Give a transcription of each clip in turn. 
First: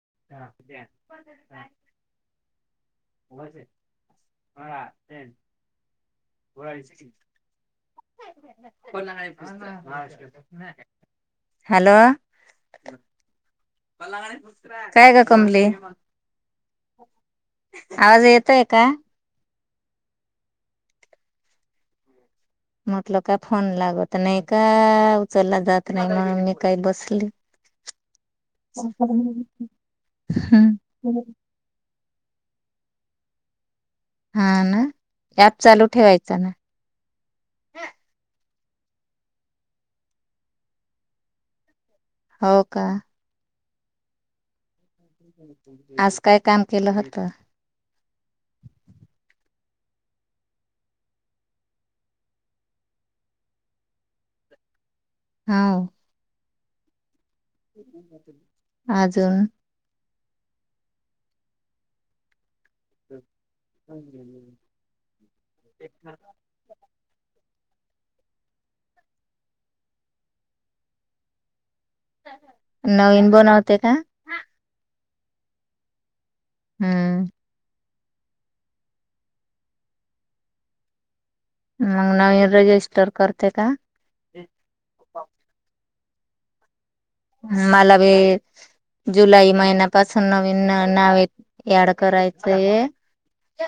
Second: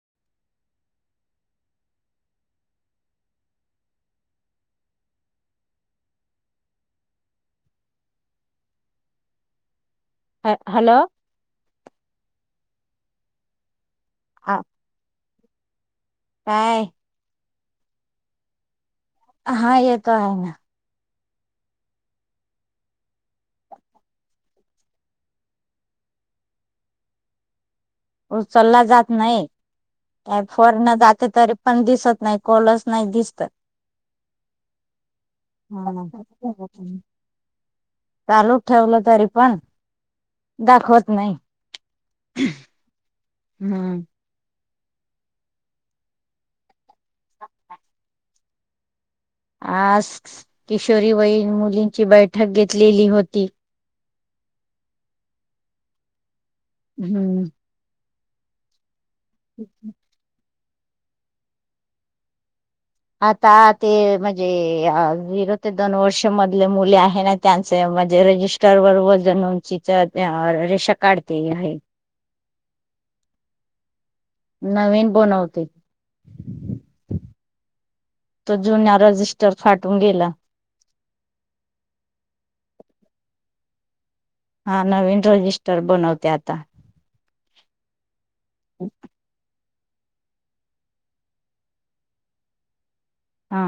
[unintelligible] ह hello hello, [inaudible] आ [inaudible] का कमली काय आवाज येतोय का? हा येतो आहे ना. म्हटल का फोन लागत नाही का उचलला जात नाही म्हणून मी काही बसली. उचलला जात हम्म नाही, फोर न जाते तरी पण दिसत नाही कॉलस नाही दिसत. हा ना यात चालू ठेवायच ना? चालू ठेवलं तरी पण दाखवत नाही. हो का? हम्म. आज काय काम केलं होतं? आज किशोरी वयीन मुलींची बैठक घेतलेली होती. हो. हम्म. [inaudible] [inaudible] आजून आता ते म्हणजे झिरो ते दोन वर्ष मधले मुले आहे ना त्यांच म्हणजे रजिस्टर वर वजन उंचीचा रेशन कार्ड ते आहे. नवीन बनवते का? नवीन बनवते. हम्म तो जुना रजिस्टर फाटून गेला. मग नवीन रजिस्टर करते का? हा नवीन रजिस्टर बनवते. ते आता मला बी जुलै महिना पासून नवीन नावे ऍड करायचये. हा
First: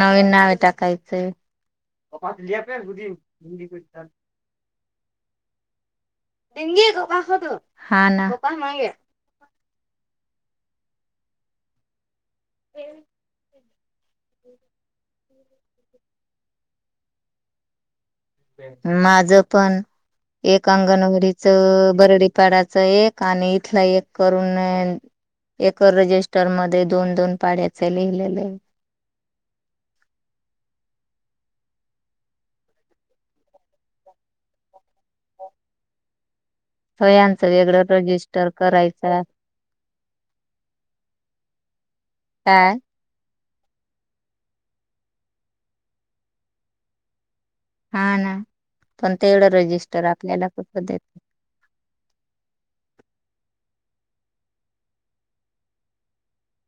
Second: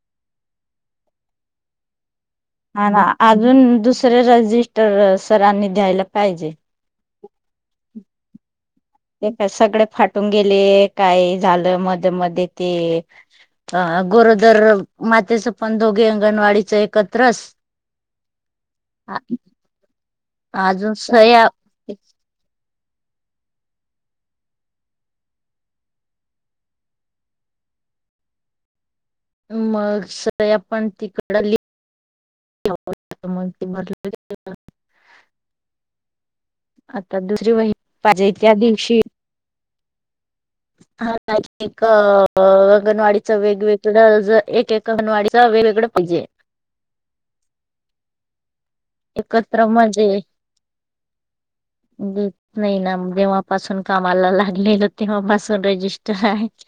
नवीन नावे टाकायचंय. हा ना अजून दुसर रजिस्टर सरांनी द्यायला पाहिजे [unintelligible] हा ना ते का सगळे फाटून गेले काय झालं मग. मध्ये ते गरोदर तसपण दोघे अंगणवाडीच एकत्रस माझ पण एक अजून सया अंगणवाडीच बरडीपाड्यात तिथं एक आणि इथल एक करून एक रजिस्टर मध्ये दोन दोन पाड्याचे लिहिलेलय मग सग आपण तिकडले [unintelligible] हो यांचं वेगळं रजिस्टर दिवशी करायचं आहे. हा [unintelligible] काय अंगनवाडीत च वेगवेगळं ज, एक एक अंगणवाडीच वेगवेगळं पाहिजे हा ना पण तेवढं एकत्र रजिस्टर म्हणजे, आपल्याला कुठ देत देत नाही ना जेव्हापासून कामाला लागले ना तेव्हापासून रजिस्टर आहेत.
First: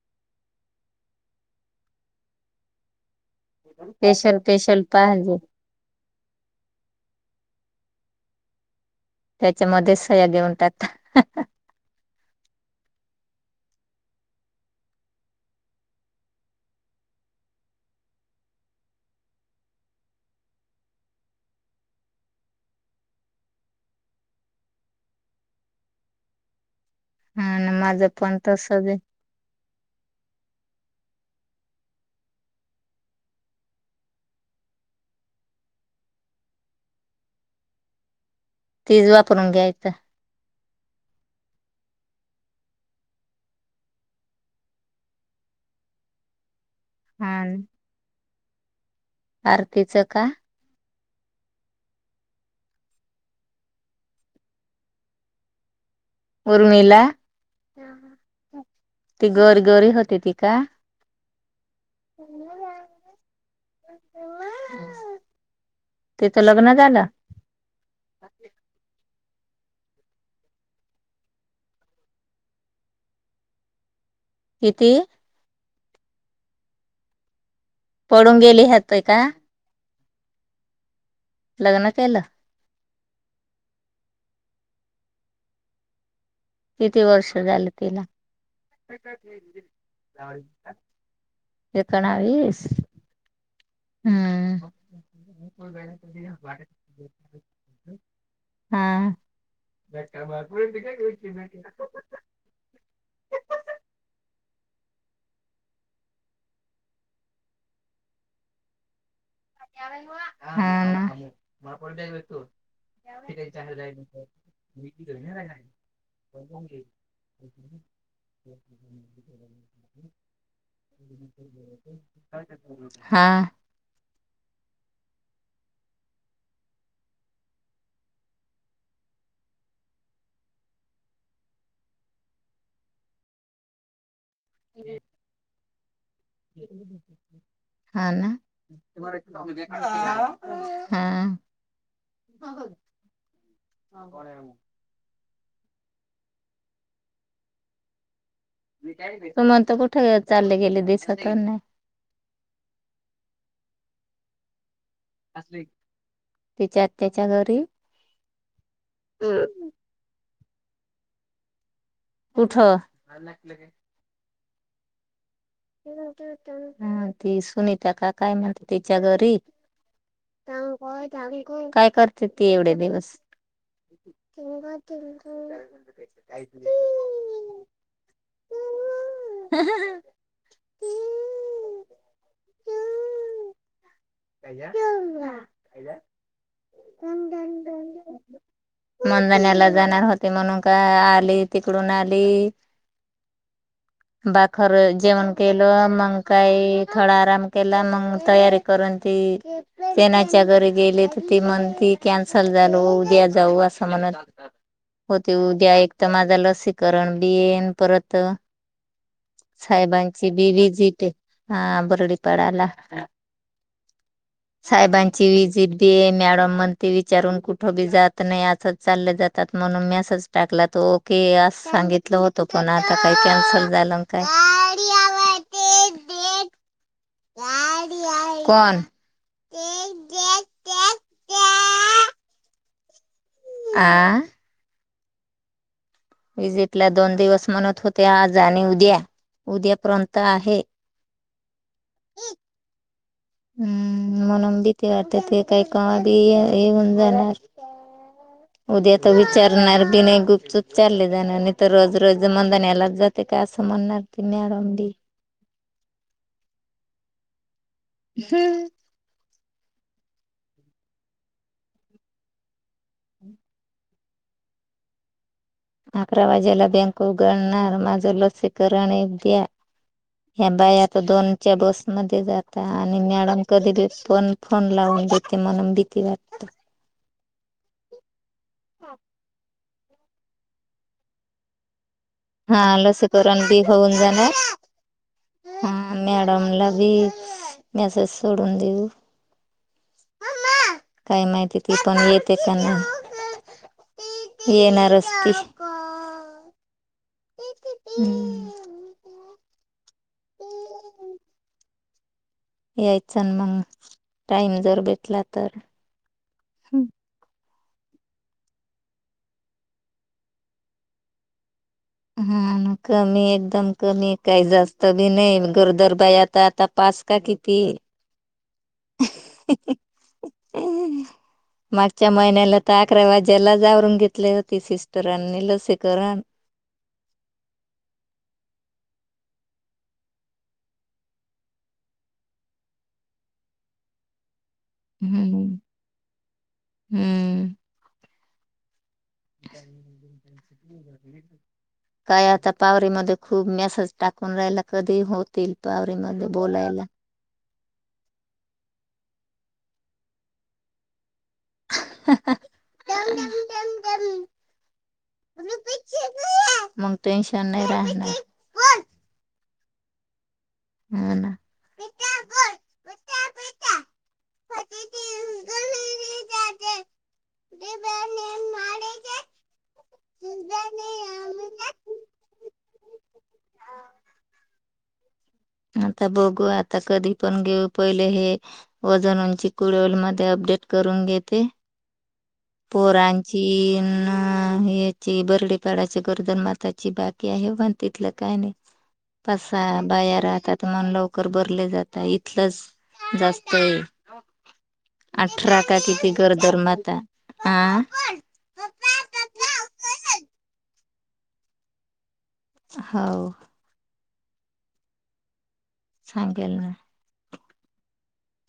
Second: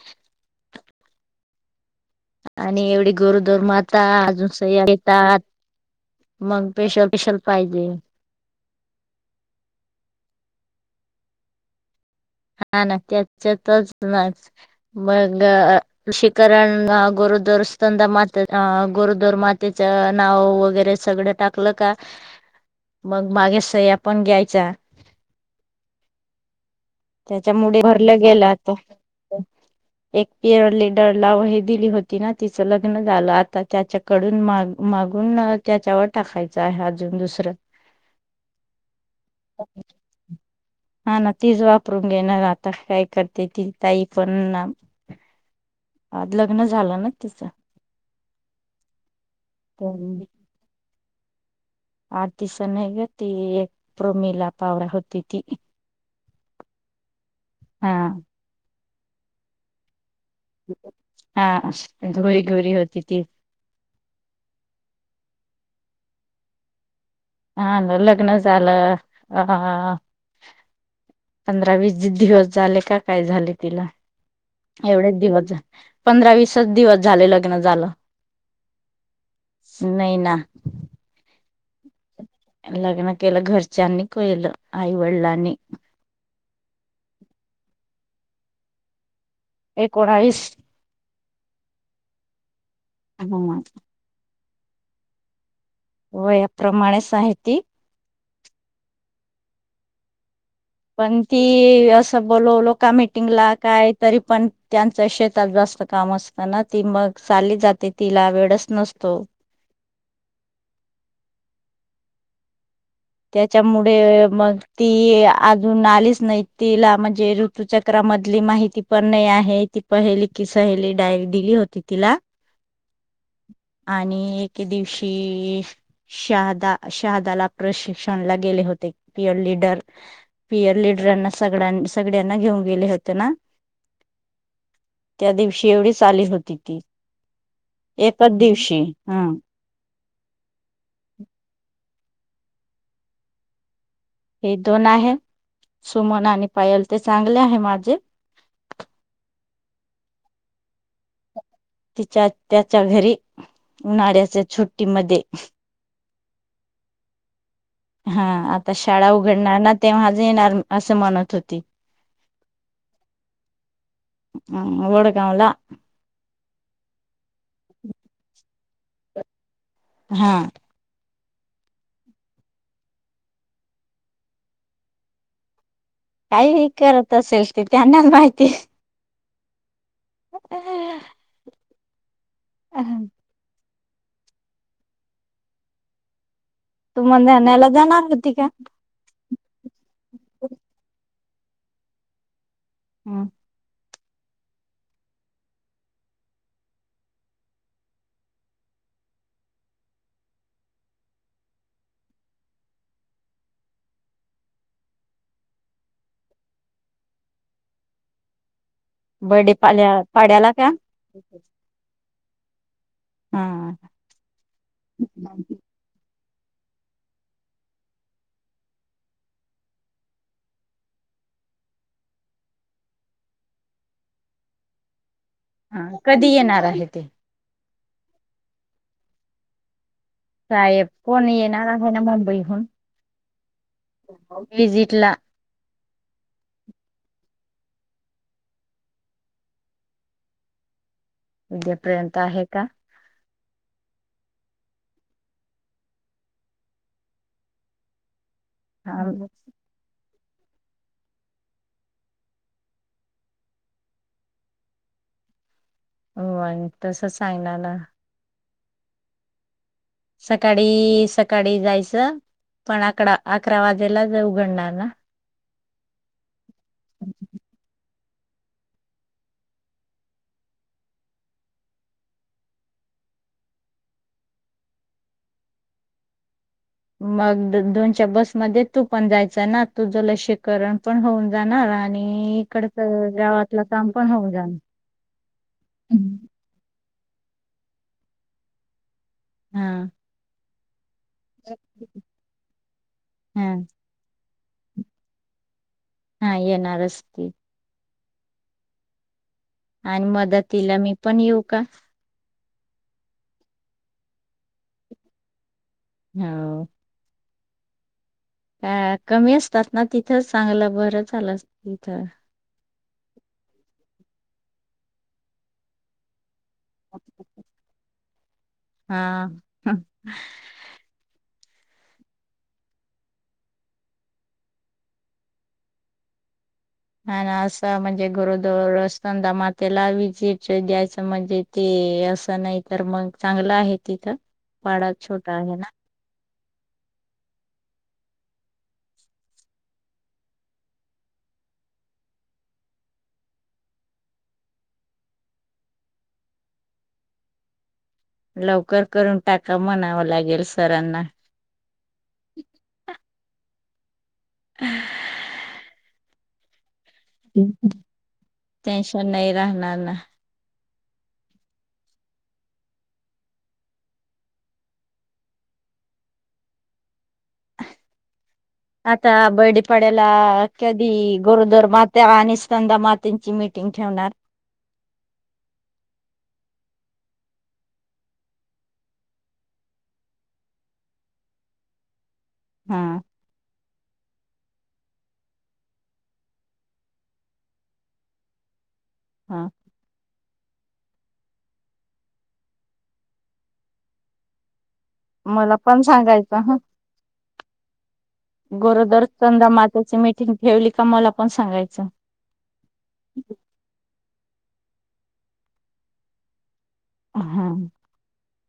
आणि एवढे गरोदर माता स्पेशल अजून स्पेशल सगळे पाहिजे येतात मग स्पेशल स्पेशल पाहिजे त्याच्यामध्ये सहया घेऊन टाकतात हा ना त्याच्यातच नाच मग लसीकरण गोरुदर स्तंदा माते गोरुदर मातेच नाव वगैरे सगळं टाकलं का मग मागे सह्या पण घ्यायच्या हा ना, त्याच्यामुळे माझं भरलं पण गेलं तसच आता आहे एक पिअर लीडरला व हे दिली होती ना तिचं लग्न झालं आता त्याच्याकडून माग मागून त्याच्यावर टाकायचं आहे अजून दुसरं तीज वापरून घ्यायचा हा ना [unintelligible] काय करते ती ताई पण ना [unintelligible] लग्न झालं ना तिचं आरतीचं का आरतीच नाही ग ती एक प्रमिला पवार होती ती उर्मिला हा ती गोरी गोरी होते ती का हा गोरी गोरी होती ती तीच लग्न झालं हा लग्न झालं हा पंधरा वीस दिवस झाले का काय झाले तिला किती एवढेच दिवस झाले पंधरा विसच दिवस झाले लग्न झालं पळून गेली होत का? नाही ना लग्न केलं लग्न केलं घरच्यांनी केलं आई वडिलांनी किती वर्ष झालं तिला? एकोणावीस एकोणावीस. आ म हम्म वया प्रमाणे साहिती हा [unintelligible] पण ती असं बोलोलोका मीटिंगला काय तरी पण त्यांच शेत जास्त काम असत ना ती मग चाली जाते तिला वेडच नसतो. हा ना. त्याच्यामुळे मग ती अजून आलीच नाही. तिला म्हणजे ऋतुचक्रामधली माहिती पण नाही आहे. ती पहिली की सहेली डायरी दिली होती तिला हा आणि एक एके दिवशी शहादा शहादाला प्रशिक्षणला गेले होते. पियर लीडर, पियर लिडरांना सगळ्यां सगळ्यांना घेऊन गेले होते ना. त्या दिव शेवढीच [inaudible] हा ना. एकच दिवशी हा ह ह ह. हे दोन आहे. सुमन आणि पायल ते चांगले आहे माझे. तु म्हणत कुठे चालले गेले दिसत नाही. तिच्या त्याच्या घरी उन्हाळ्याचे छू ट्टी मध्ये. तिच्या त्याच्या घरी हा आता शाळा उघडणार ना तेव्हाच येणार. असं म्हणत होती. कुठं? हम्म वडगावला. [unintelligible] ती सुनीता का काय म्हणत तिच्या घरी? हा ता [unintelligible] काय करते ती एवढे दिवस? काहीही करत असेल ती त्यांना माहिती. ह ह ह. [inaudible] अह. [unintelligible] तू मंधण्याला जाणार होती का? मजण्याला जाणार होते म्हणून का आली तिकडून आली. हम्म. बाखर जेवण केलं मग काही थोडा आराम केला मग तयारी करून ती तेणाच्या घरी गेली तर ती म्हणती कॅन्सल झाल उद्या जाऊ, असं म्हणत होती उद्या एक तर माझं लसीकरण बी येईन परत बर्डे पाल्या साहेबांची बी पाड्याला का? विजिट आहे हा बरडी पडाला हा. साहेबांची विजिट बी आहे मॅडम म्हणते विचारून कुठी बी जात नाही असं चालले जातात म्हणून मेसेज टाकला तो ओके अस सांगितलं होत पण आता काही कॅनसल झालं काय? हा कधी येणार आहे ते? कोण साहेब कोण येणार आहे ना मुंबईहून. आ ला विजिट ला दोन दिवस म्हणत होते आज आणि उद्या उद्यापर्यंत आहे. उद्यापर्यंत आहे का? हम्म म्हणून भीती वाटते ते काय कवा बी ये येऊन जाणार. उद्या तर विचारणार बी नाही गुपचूप चालले जणानी आणि तर रोज-रोज मंदन यालाच जाते का असं म्हणणार ती मॅडम बी. हो आइन तसचं सांगणार ना. हम्म. सकाळी सकाळी जायचं पण आकरडा आकरा वाजेलाच उघडणार ना. आकरा वाजेला बँक उगडणार माझ जर लसीकरण एक द्या ह्या बाया आता दोनच्या बसमध्ये जाता आणि मॅडम कधी बी पण फोन फोन लावून देते म्हणून भीती वाटतं. मग दो दोनच्या बस मध्ये तू पण जायचा ना. तुझं लसीकरण पण होऊन जाणार आणि हा इकडच लसीकरण बी गावातलं काम होऊन पण जाणार हा मॅडमला बी मेसेज सोडून देऊ. हा. [unintelligible] काय माहिती ती पण येते काय हा नाही. येणारच ती. नाय येणारच ती. हम्म. आणि मदतिला मी पण येऊ का? यायचा ना मग टाइम जर भेटला तर. ह्या ओ हा अ कमी असतात ना तिथं चांगलं बरं झालं अस हा कमी एकदम कमी काही जास्त बी नाही गरोदर बाई आता आता पाच का किती हा! मागच्या महिन्याला तर आकरा वाज्याला आवरून घेतले होते सिस्टरांनी लसीकरण. ह ना असं म्हणजे गरोदर स्तनदा मातेला विजिट द्यायचं म्हणजे ते असं नाही तर मग चांगलं आहे तिथं. पाडा हम्म छोटा आहे ना हम्म! काय आता पावरीमध्ये खूप मेसेज टाकून राहीला कधी होतील पावरी मदे बोलायला. लवकर करून टाका म्हणावं लागेल सरांना. [unintelligible] [unintelligible] [unintelligible] नाही राहणार. टेन्शन नाही राहणार. [inaudible] हा ना. आता बैडीपाड्याला कधी गोरोदर माते आणि स्ंदा मातेची मिीटिंग ठेवणार. आता बघू आता कधी पण घेऊ पहिले हे वजन उंची कुडवल मध्ये अपडेट करून घेते. हा पोरांची... हा याची बर्डीपाडाची गरोदर माताची बाकी आहे पण तिथलं काय नाही. हा फसा बयार. मन लवकर भरले जात इथलच जास्त आहे. अठरा का किती गरोदर माता... आ गोरोदर चंदा मात्याची मिटिंग ठेवली. का मला पण सांगायचं. हाव. सांगेल ना. हा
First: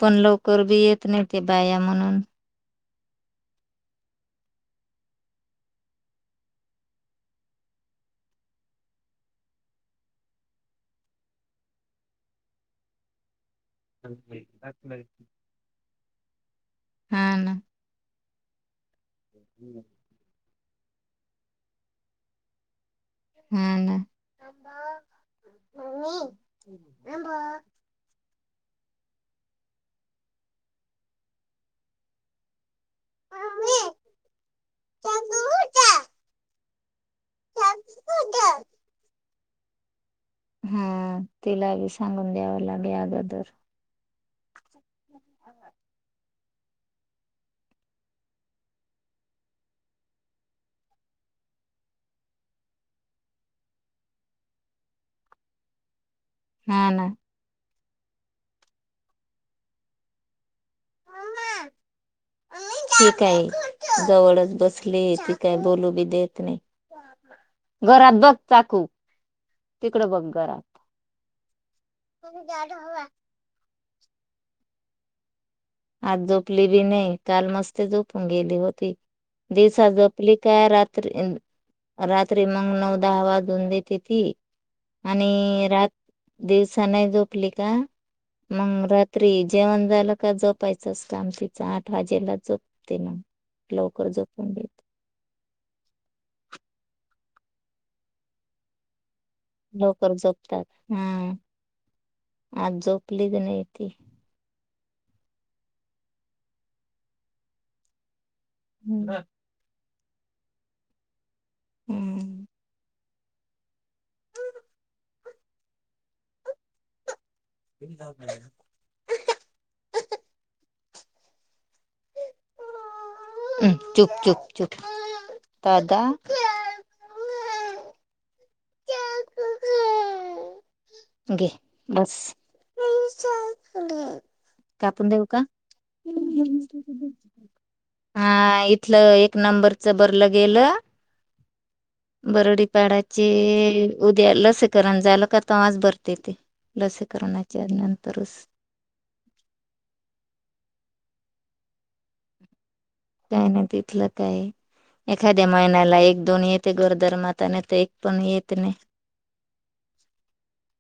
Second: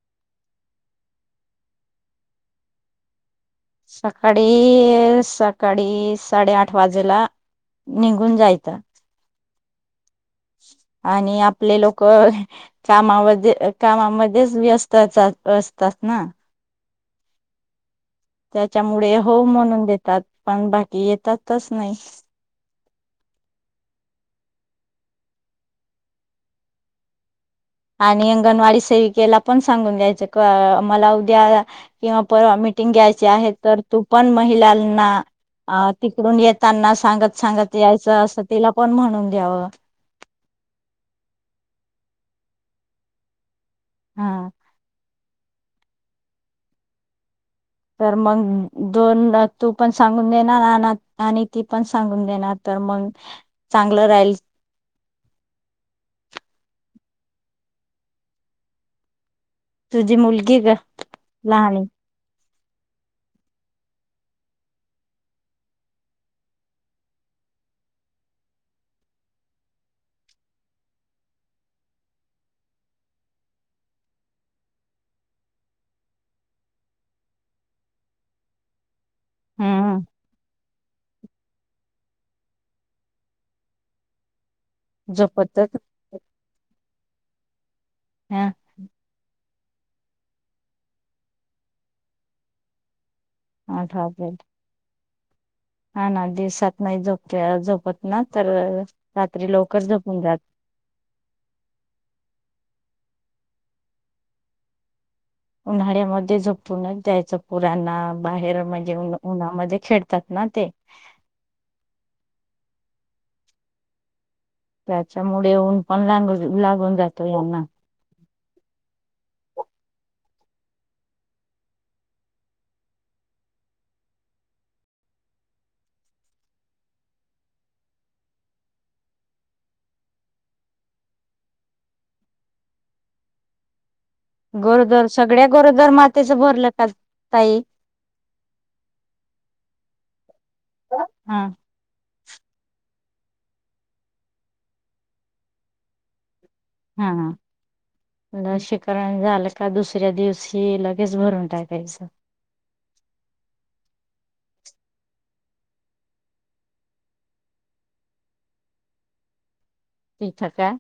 पण लवकर बी येत नाही ते बाया म्हणून... सकाळी सकाळी साडेआठ वाजेला निघून जायचं. आणि आपले लोक कामा व.... कामामध्येच व्यस्तच अस.... तस ना.. हा ना... त्याच्यामुळे... हो म्हणून देतात. पण बाकी येतातच नाही. हा ना... आणि अंगणवाडी सेविकेला पण सांगून द्यायच का मला उद्या किंवा परवा मिटिंग घ्यायची आहे तर तू पण महिलांना तिकडून येताना.... सांगत सांगत यायचं असं तिला पण म्हणून... द्यावा. हा तिला ब सांगून द्यावं लागे अगोदर. हा. तर मग दोन दा तू पण सांगून देणार आन आणि ती पण सांगून देणार तर मग चांगलं राहील. हा ना. तुझी मुलगी ग लहान. ही काय जवळच बसलीये ती काय बोलू बी देत नाही घरात बघ चाकू तिकड बघ घरात. [inaudible] आज जोपली बी नाय काल मस्त झोपून गेली होती दिवसा हम्म जोपली काय रात्री म रात्री मग नऊ दहा वाजून देते ती. झोपत आणि रात दिवसा नाही झोपली का ह मग रात्री... जेवण झाला का जो... पायचच काम तिचं आठ वाजेला जोपते मग. आठ लवकर वाजले जपून देत. हा ना दिवसात नाही झोपते झोपत ना तर... रात्री लवकर झोपून जात झोपतात. हम. आज झोपलीच नाही ती. उन्हाळ्यामध्ये झोपूनच द्यायचं पुराना बाहेर म्हणजे हम्म. उन्ह उन्हामध्ये खेळ तात ना ते. हम्म. त्याच्यामुळे ऊन पण लांगुन लागून जात [inaudible] चुप, चूप, चूप दादा घे बस. गरोदर कापून देऊ का सगळ्या गरोदर मातेच भरलं का ताई हा इथलं एक नंबरच बर गेलं? हा बरडीपाडाचे उद्या लसीकरण झालं का तवाज बर. ते ते. हा हा लसीकरणाच्या नंतरच लशीकरण झालं का दुसऱ्या दिवशी लगेच भरून टाकायचं. काय नाही तिथलं काय एखाद्या महिन्याला एक दोन येते गरोदर माता नाही तर एक पण येत नाही. तिथं काय